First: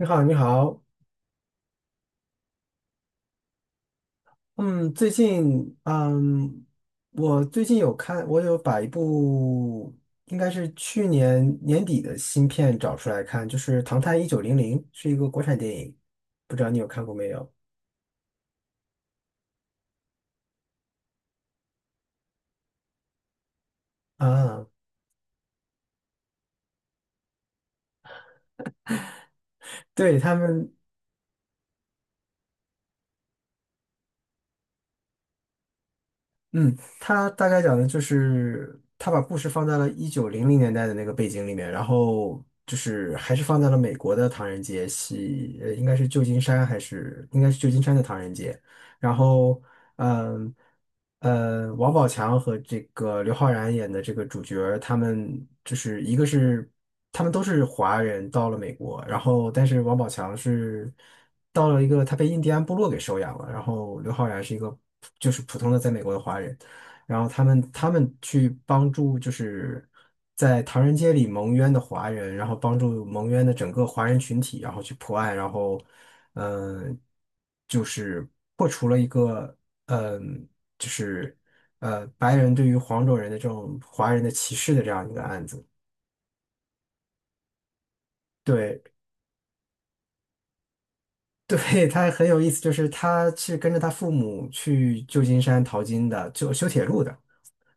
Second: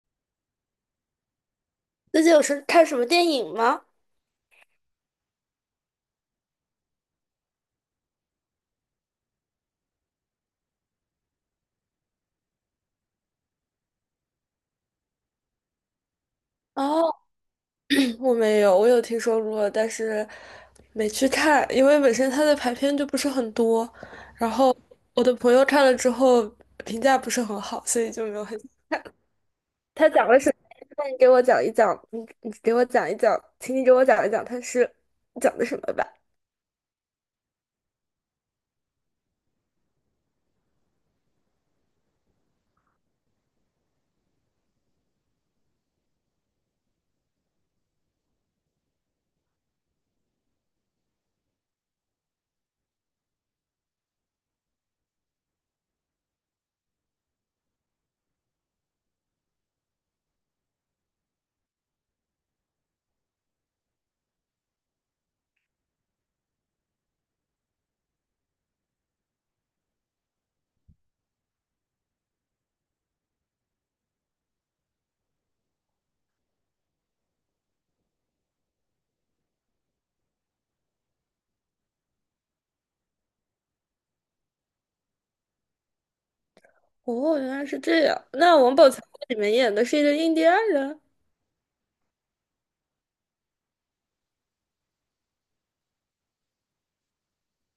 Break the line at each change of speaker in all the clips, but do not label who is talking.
你好，你好。
最近看什么电影吗？
嗯，最近，我最近有看，我有把一部应该是去年年底的新片找出来看，就是《唐探一九零零》，是一个国产电影，不知道你有看过
哦，
没有？
我没有，我有听说过，但是没去看，因为本身它的排片就不是很多，然
啊，
后我的朋友看了之后评价不是很好，所以就没有很。他
对，
讲
他
了什么？
们，
那你给我讲一讲，你给我讲一讲，请你给我讲一讲，他是讲的什么吧？
嗯，他大概讲的就是他把故事放在了1900年代的那个背景里面，然后就是还是放在了美国的唐人街，应该是旧金山还是应该是旧金山的唐人街。然后，嗯，王宝强和这个刘昊然演的这个主角儿他们就是一个是他们都是华人到了美国，然后但是王宝强是到了一个他被印第安部落给收养了，然后刘昊然是一个就是普通的在美国的华人。然后他们去帮助就是在唐人街里蒙冤的华人，然后帮助蒙冤的整个华人群体，然后去破案，然后嗯、呃就是破除了一个嗯、就是白人对于黄种人的这种华人的歧视的这样一个案子。
哦，原来是这样。那王
对。
宝强在里面演的是一个印第安人。
对，他很有意思，就是他是跟着他父母去旧金山淘金的，就修铁路的。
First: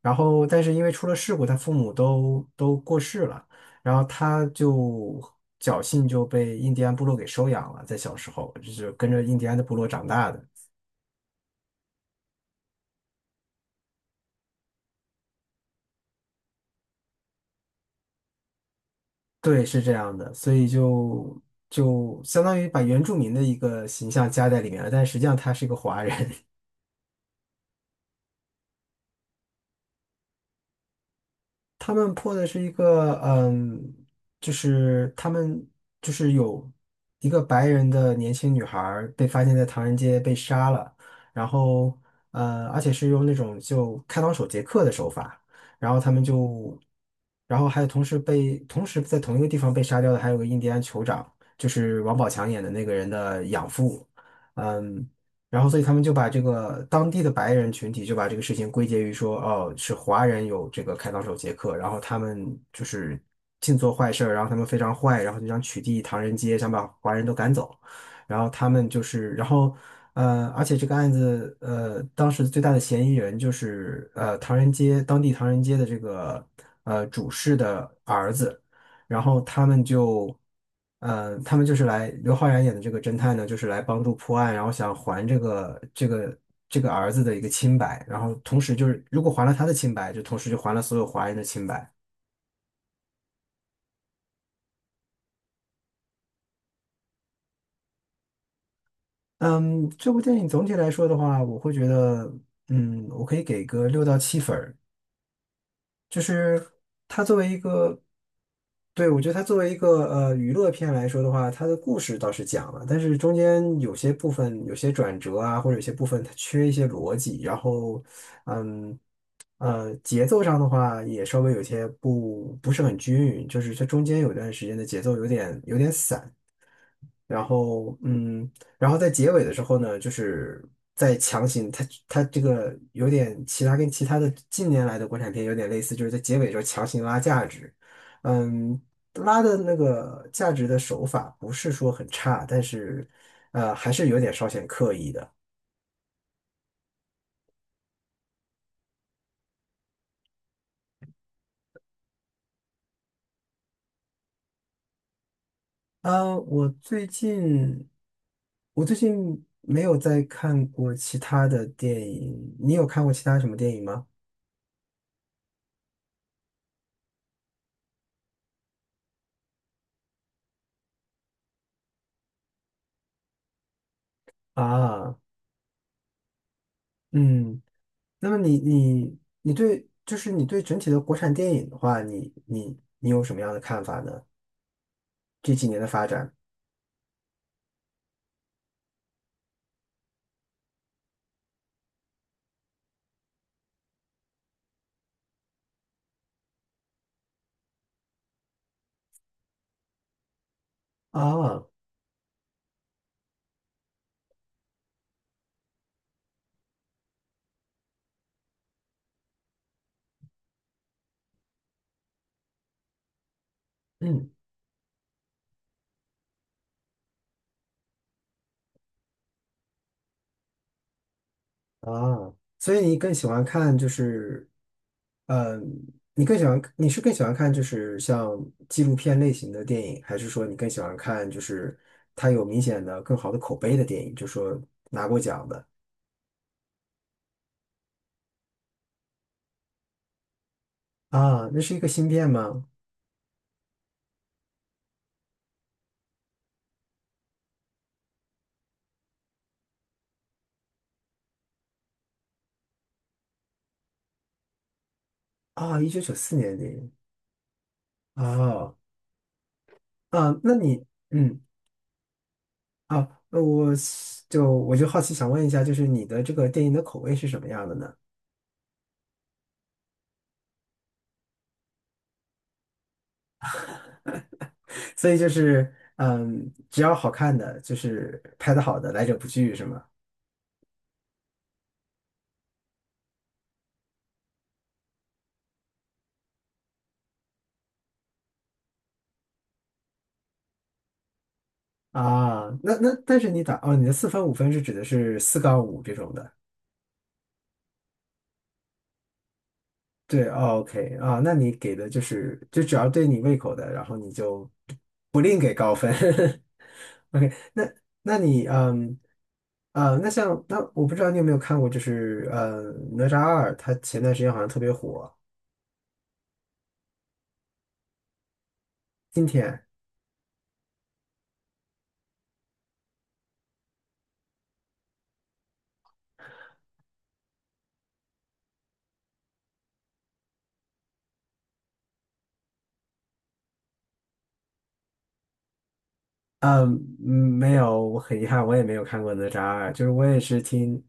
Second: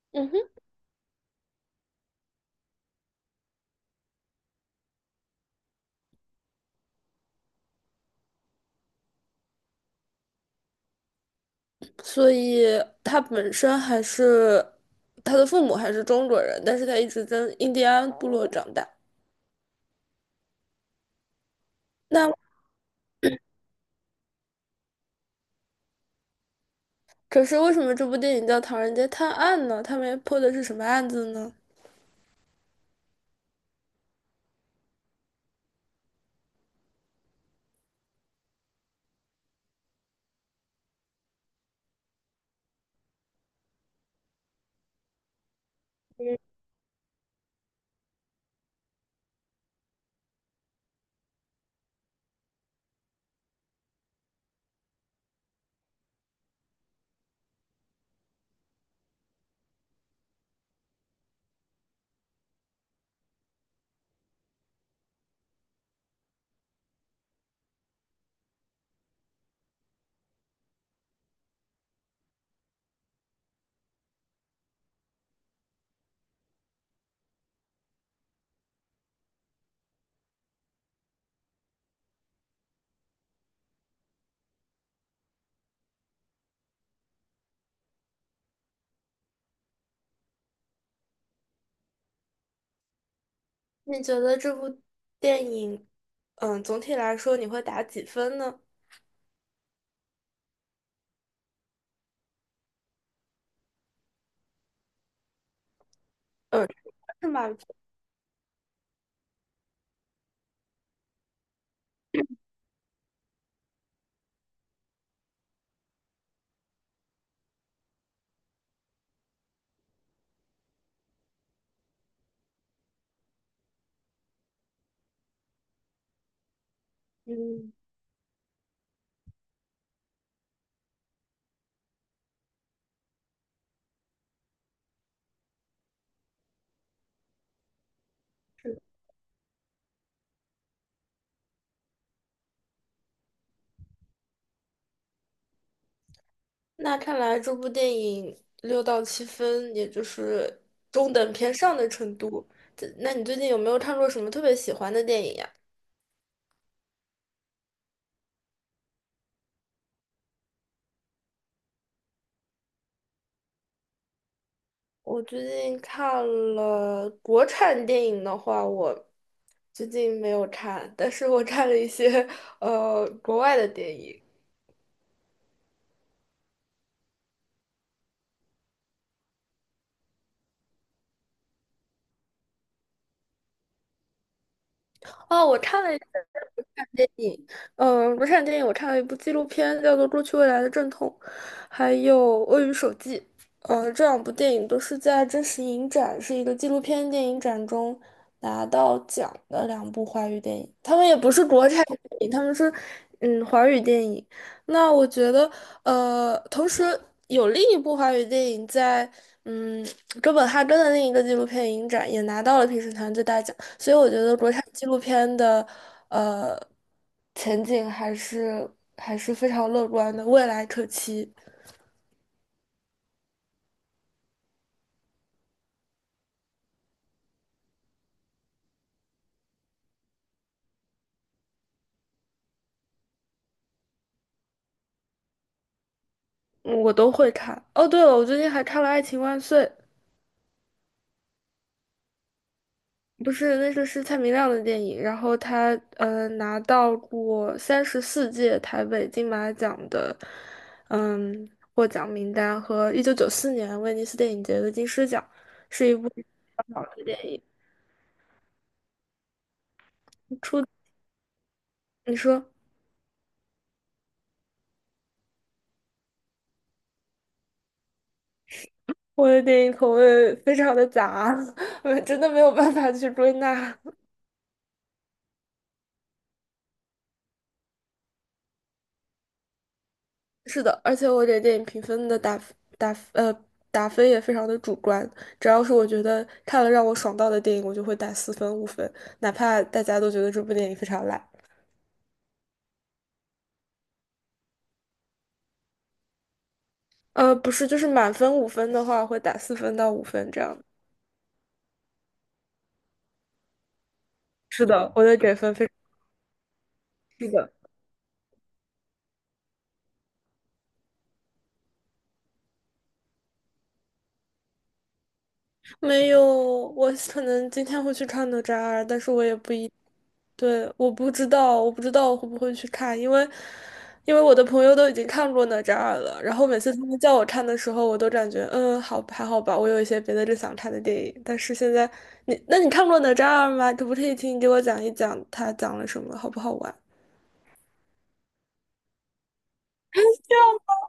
然
嗯
后
哼。
但是因为出了事故，他父母都过世了，然后他就侥幸就被印第安部落给收养了，在小时候就是跟着印第安的部落长大的，
所以他本身还是他的父母还是中国人，但是他一直在印第安部落长大。
对，是这样的，所以就就
那
相当于把原住民的一个形象加在里面了，但实际上他是一个华人。
可是为什么这部电影叫《唐人街探案》呢？他们破的是什么案子呢？
他们破的是一个，就是他们就是有一个白人的年轻女孩儿被发现在唐人街被杀了，然后而且是用那种就开膛手杰克的手法，然后他们就，然后还有同时被同时在同一个地方被杀掉的还有个印第安酋长，就是王宝强演的那个人的养父。嗯。然后所以他们就把这个当地的白人群体就把这个事情归结于说，哦，是华人有这个开膛手杰克，然后他们就是尽做坏事儿，然后他们非常坏，然后就想取缔唐人街，想把华人都赶走，然后他们就是，然后而且这个案子当时最大的嫌疑人就是唐人街当地唐人街的这个主事的儿子。然后他们就，他们就是来刘昊然演的这个侦探呢，就是来帮助破案，然后想还这个这个儿子的一个清白，然后同时就是如果还了他的清白，就同时就还了所有华人的清白。
你觉得这部电影，总体来说你会打几分呢？
嗯，这部电影总体来说的话，我会觉得，我可以给个6到7分儿。就是
嗯，
它
是
作为
满
一
分。
个，对，我觉得它作为一个娱乐片来说的话，它的故事倒是讲了，但是中间有些部分有些转折啊，或者有些部分它缺一些逻辑，然后嗯节奏上的话也稍微有些不是很均匀，就是它中间有段时间的节奏有点散。然
嗯，
后然后在结尾的时候呢，就是在强行他这个有点其他跟其他的近年来的国产片有点类似，就是在结尾的时候强行拉价值，嗯，拉的那个价值的手法不是说很差，但是还是有点稍显刻意的。
那看来这部电影6到7分，也就是中等偏上的程度。那你最近有没有看过什么特别喜欢的电影呀？
啊，我最近没有再看过其他的电影，你有看过其他什么电影吗？
我最近看了国产电影的话，我最近没有看，但是我看了一些国外的电影。
啊，嗯。那么你对，就是你对整体的国产电影的话，你有什么样的看法呢？
哦，
这
我
几年
看
的
了一部
发展
电影，国产电影我看了一部纪录片，叫做《过去未来的阵痛》，还有《鳄鱼手记》。这两部电影都是在真实影展，是一个纪录片电影展中拿到奖的两部华语电影。他们也不是
啊，
国产电影，他们是华语电影。那我觉得，同时有另一部华语电影在，嗯，哥本哈根的另一个纪录片影展也拿到了评审团最大奖，所以我觉
嗯
得国产纪录片的，呃，前景还是非常乐观的，未来可期，
啊，所以你更喜欢看就是，嗯，你是更喜欢看就是像纪录片类型的电影，还是说你更喜欢看就是它有明显的更好的口碑的电影，就说拿过奖的
嗯我都会看。哦，对了，我最近还看了《爱情万岁》。
啊？那是一个新片吗？
不是，那个是蔡明亮的电影，然后他拿到过34届台北金马奖的嗯获奖名单和1994年威尼斯电影节的金狮奖。
啊，1994年的电
好
影。
的电影
啊，啊，那
出，
你。嗯。
你说
啊，那我是就我就好奇想问一下，就是你的这个电影的口味是什么样的呢？
我的电影口味非常的杂，我真的没有办法去归纳。
所以就是，只要好看的，就是拍的好的，来者不拒，是吗？
是的，而且我给电影评分的打呃打分也非常的主观，只要是我觉得看了让我爽到的电影，我就会打4分5分，哪怕大家都觉得这部电影非常烂。
啊，那但是你打哦，你的四分五分是指的是四杠五这种的，
不是，就是满分5分的话，会打四分到五
对。
分这样。
o k 啊，那你给的就是就只要对你胃口的，然后你就
是的，我的给分非常是
OK。
的，
那那你嗯啊，那像那我不知道你有没有看过，就是哪吒二，它前段时间好像特别火，
没有，我可能今天会去看哪吒二，但是我
今
也不
天。
一，对，我不知道，我不知道我会不会去看，因为我的朋友都已经看过哪吒二了，然后每次他们叫我看的时候，我都感觉好，还好吧，我有一些别的更想看的电影，但是现在你，那你看过哪吒二吗？可不可以请你给我讲一讲它讲了什么，好不好
嗯，
玩？
没有，我很遗憾，我也没有看过哪吒二，就是我也是听，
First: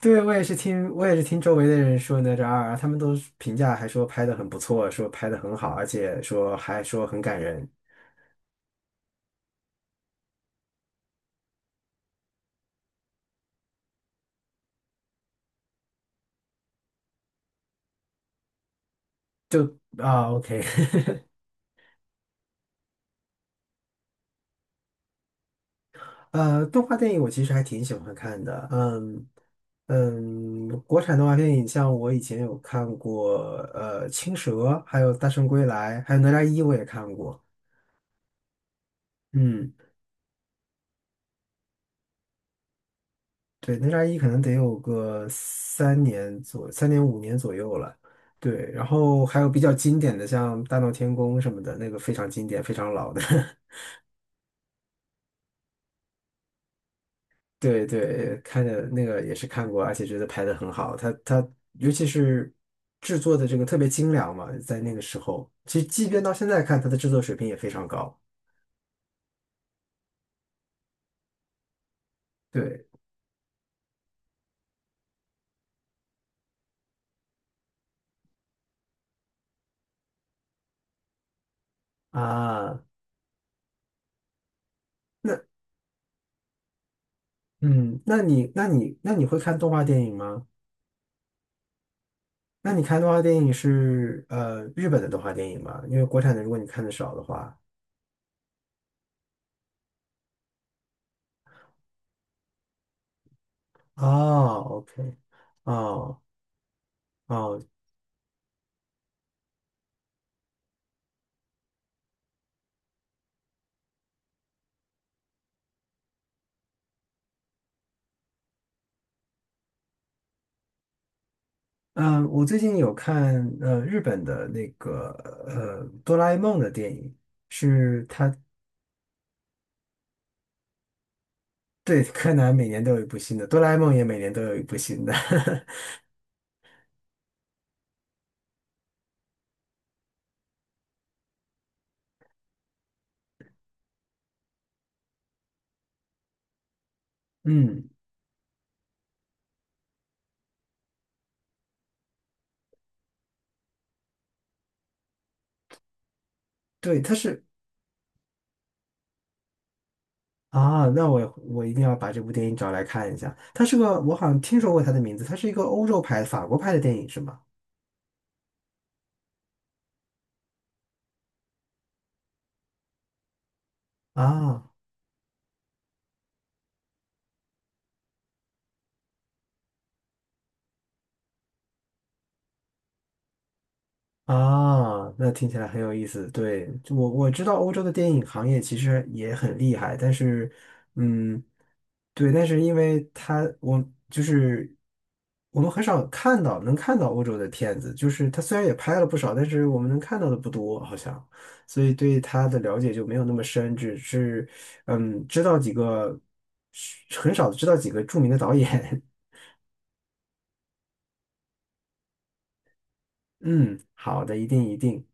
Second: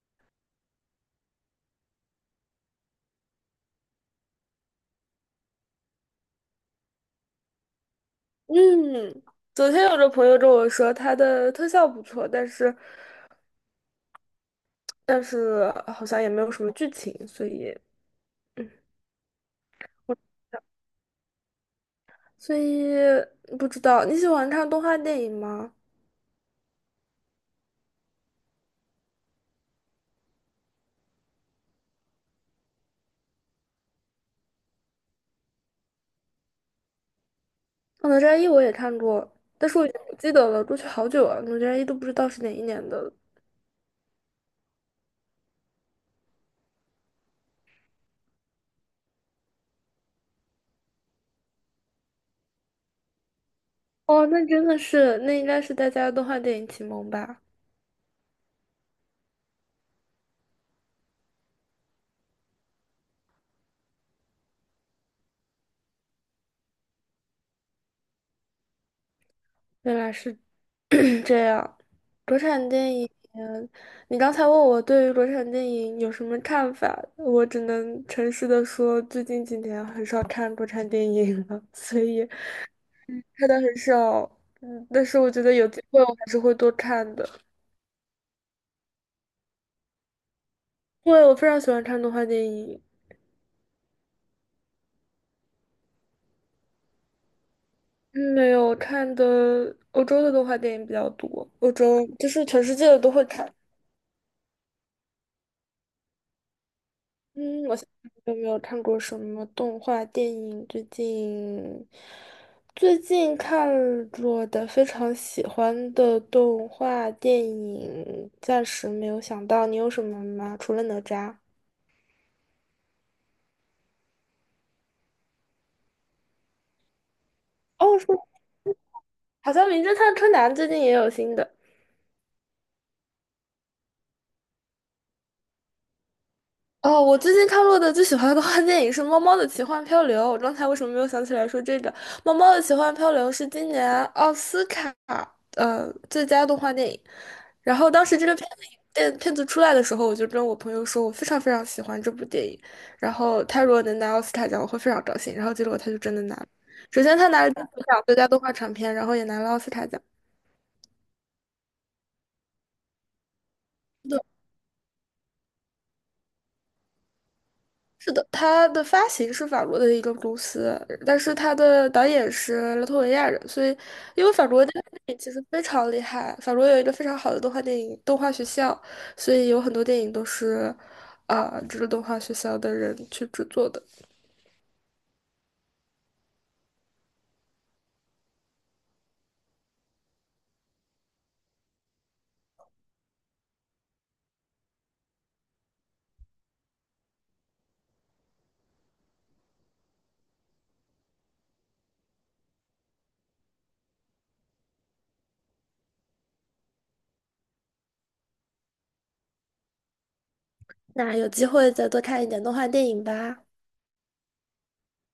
对，我也是听周围的人说哪吒二，他们都是评价还说拍的很不错，说拍的很好，而且说还说很感人，
嗯，昨天有个朋友跟我说，它的特效不错，但是好像也没有什么剧情，所以。嗯
就啊，OK。
所以不知道你喜欢看动画电影吗？
动画电影我其实还挺喜欢看的，国产动画电影像我以前有看过，青蛇》，还有《大圣归来》，还有《哪吒一》，我也看过，
哦哪吒一我也看过，但
嗯。
是我已经不记得了，过去好久了，哪吒一都不知道是哪一年的了
对，哪吒一可能得有个3年5年左右了。对，然后还有比较经典的，像《大闹天宫》什么的，那个非常经典，非常老的。
哦，那真的是，那应该是大家的动画电影启蒙吧？
对对，看着那个也是看过，而且觉得拍的很好。它尤其是制作的这个特别精良嘛，在那个时候，其实即便到现在看，它的制作水平也非常高。
原来是 这样。国产
对
电影，你刚才问我对于国产电影有什么看法，我只能诚实的说，最近几年很少看国产电影了，所以
啊，
看的很少。但是我觉
那
得有机会我还是会多看的。
嗯，那你会看动画电影吗？
对，我非常喜欢看动画电
那
影，
你看动画电影是日本的动画电影吗？因为国产的，如果你看的少的话，
嗯没有看的欧洲的动画电影比较多，欧洲就是全世界的都会看。
哦，OK。哦哦，
嗯，我想想有没有看过什么动画电影？最近看过的非常喜欢的动画电影，暂时没有想到，你有什么吗？除了哪吒？
嗯、我最近有看日本的那个哆啦 A 梦的电影，
哦，
是
是，
它
好像《名侦探柯南》最近也有新的。
对柯南每年都有一部新的，哆啦 A 梦也每年都有一部新的。
哦，我最近看过的最喜欢的动画电影是《猫猫的奇幻漂流》。我刚才为什么没有想起来说这个？《猫猫的奇幻漂流》是今年奥斯卡最佳动画电影。然
嗯，
后当时这个片子出来的时候，我就跟我朋友说，我非常非常喜欢这部电影。然后他如果能拿奥斯卡奖，我会非常高兴。然后结果他就真的拿了。
对，
首
它
先他拿
是。
了金球奖最佳动画长片，然后也拿了奥斯卡奖。
啊，那我一定要把这部电影找来看一下。它是个我好像听说过它的名字，它是一个欧洲拍的法国拍的电影是吗？
是的，它的发行是法国的一个公司，但是它的导演是拉脱维亚人，所以因为法
啊。
国的动画电影其实非常厉害，法国有一个非常好的动画电影动画学校，所以有很多电影都是这个动画学校的人去制作的。
啊，那听起来很有意思。对，就我知道欧洲的电影行业其实也很厉害，但是，嗯，对，但是因为它，我就是我们很少看到能看到欧洲的片子，就是它虽然也拍了不少，但是我们能看到的不多，好像，所以对它的了解就没有那么深，只是知道几个，很少知道几个著名的导演。
那有机会再多看一点动画电影 吧。
嗯，好的，一定一定。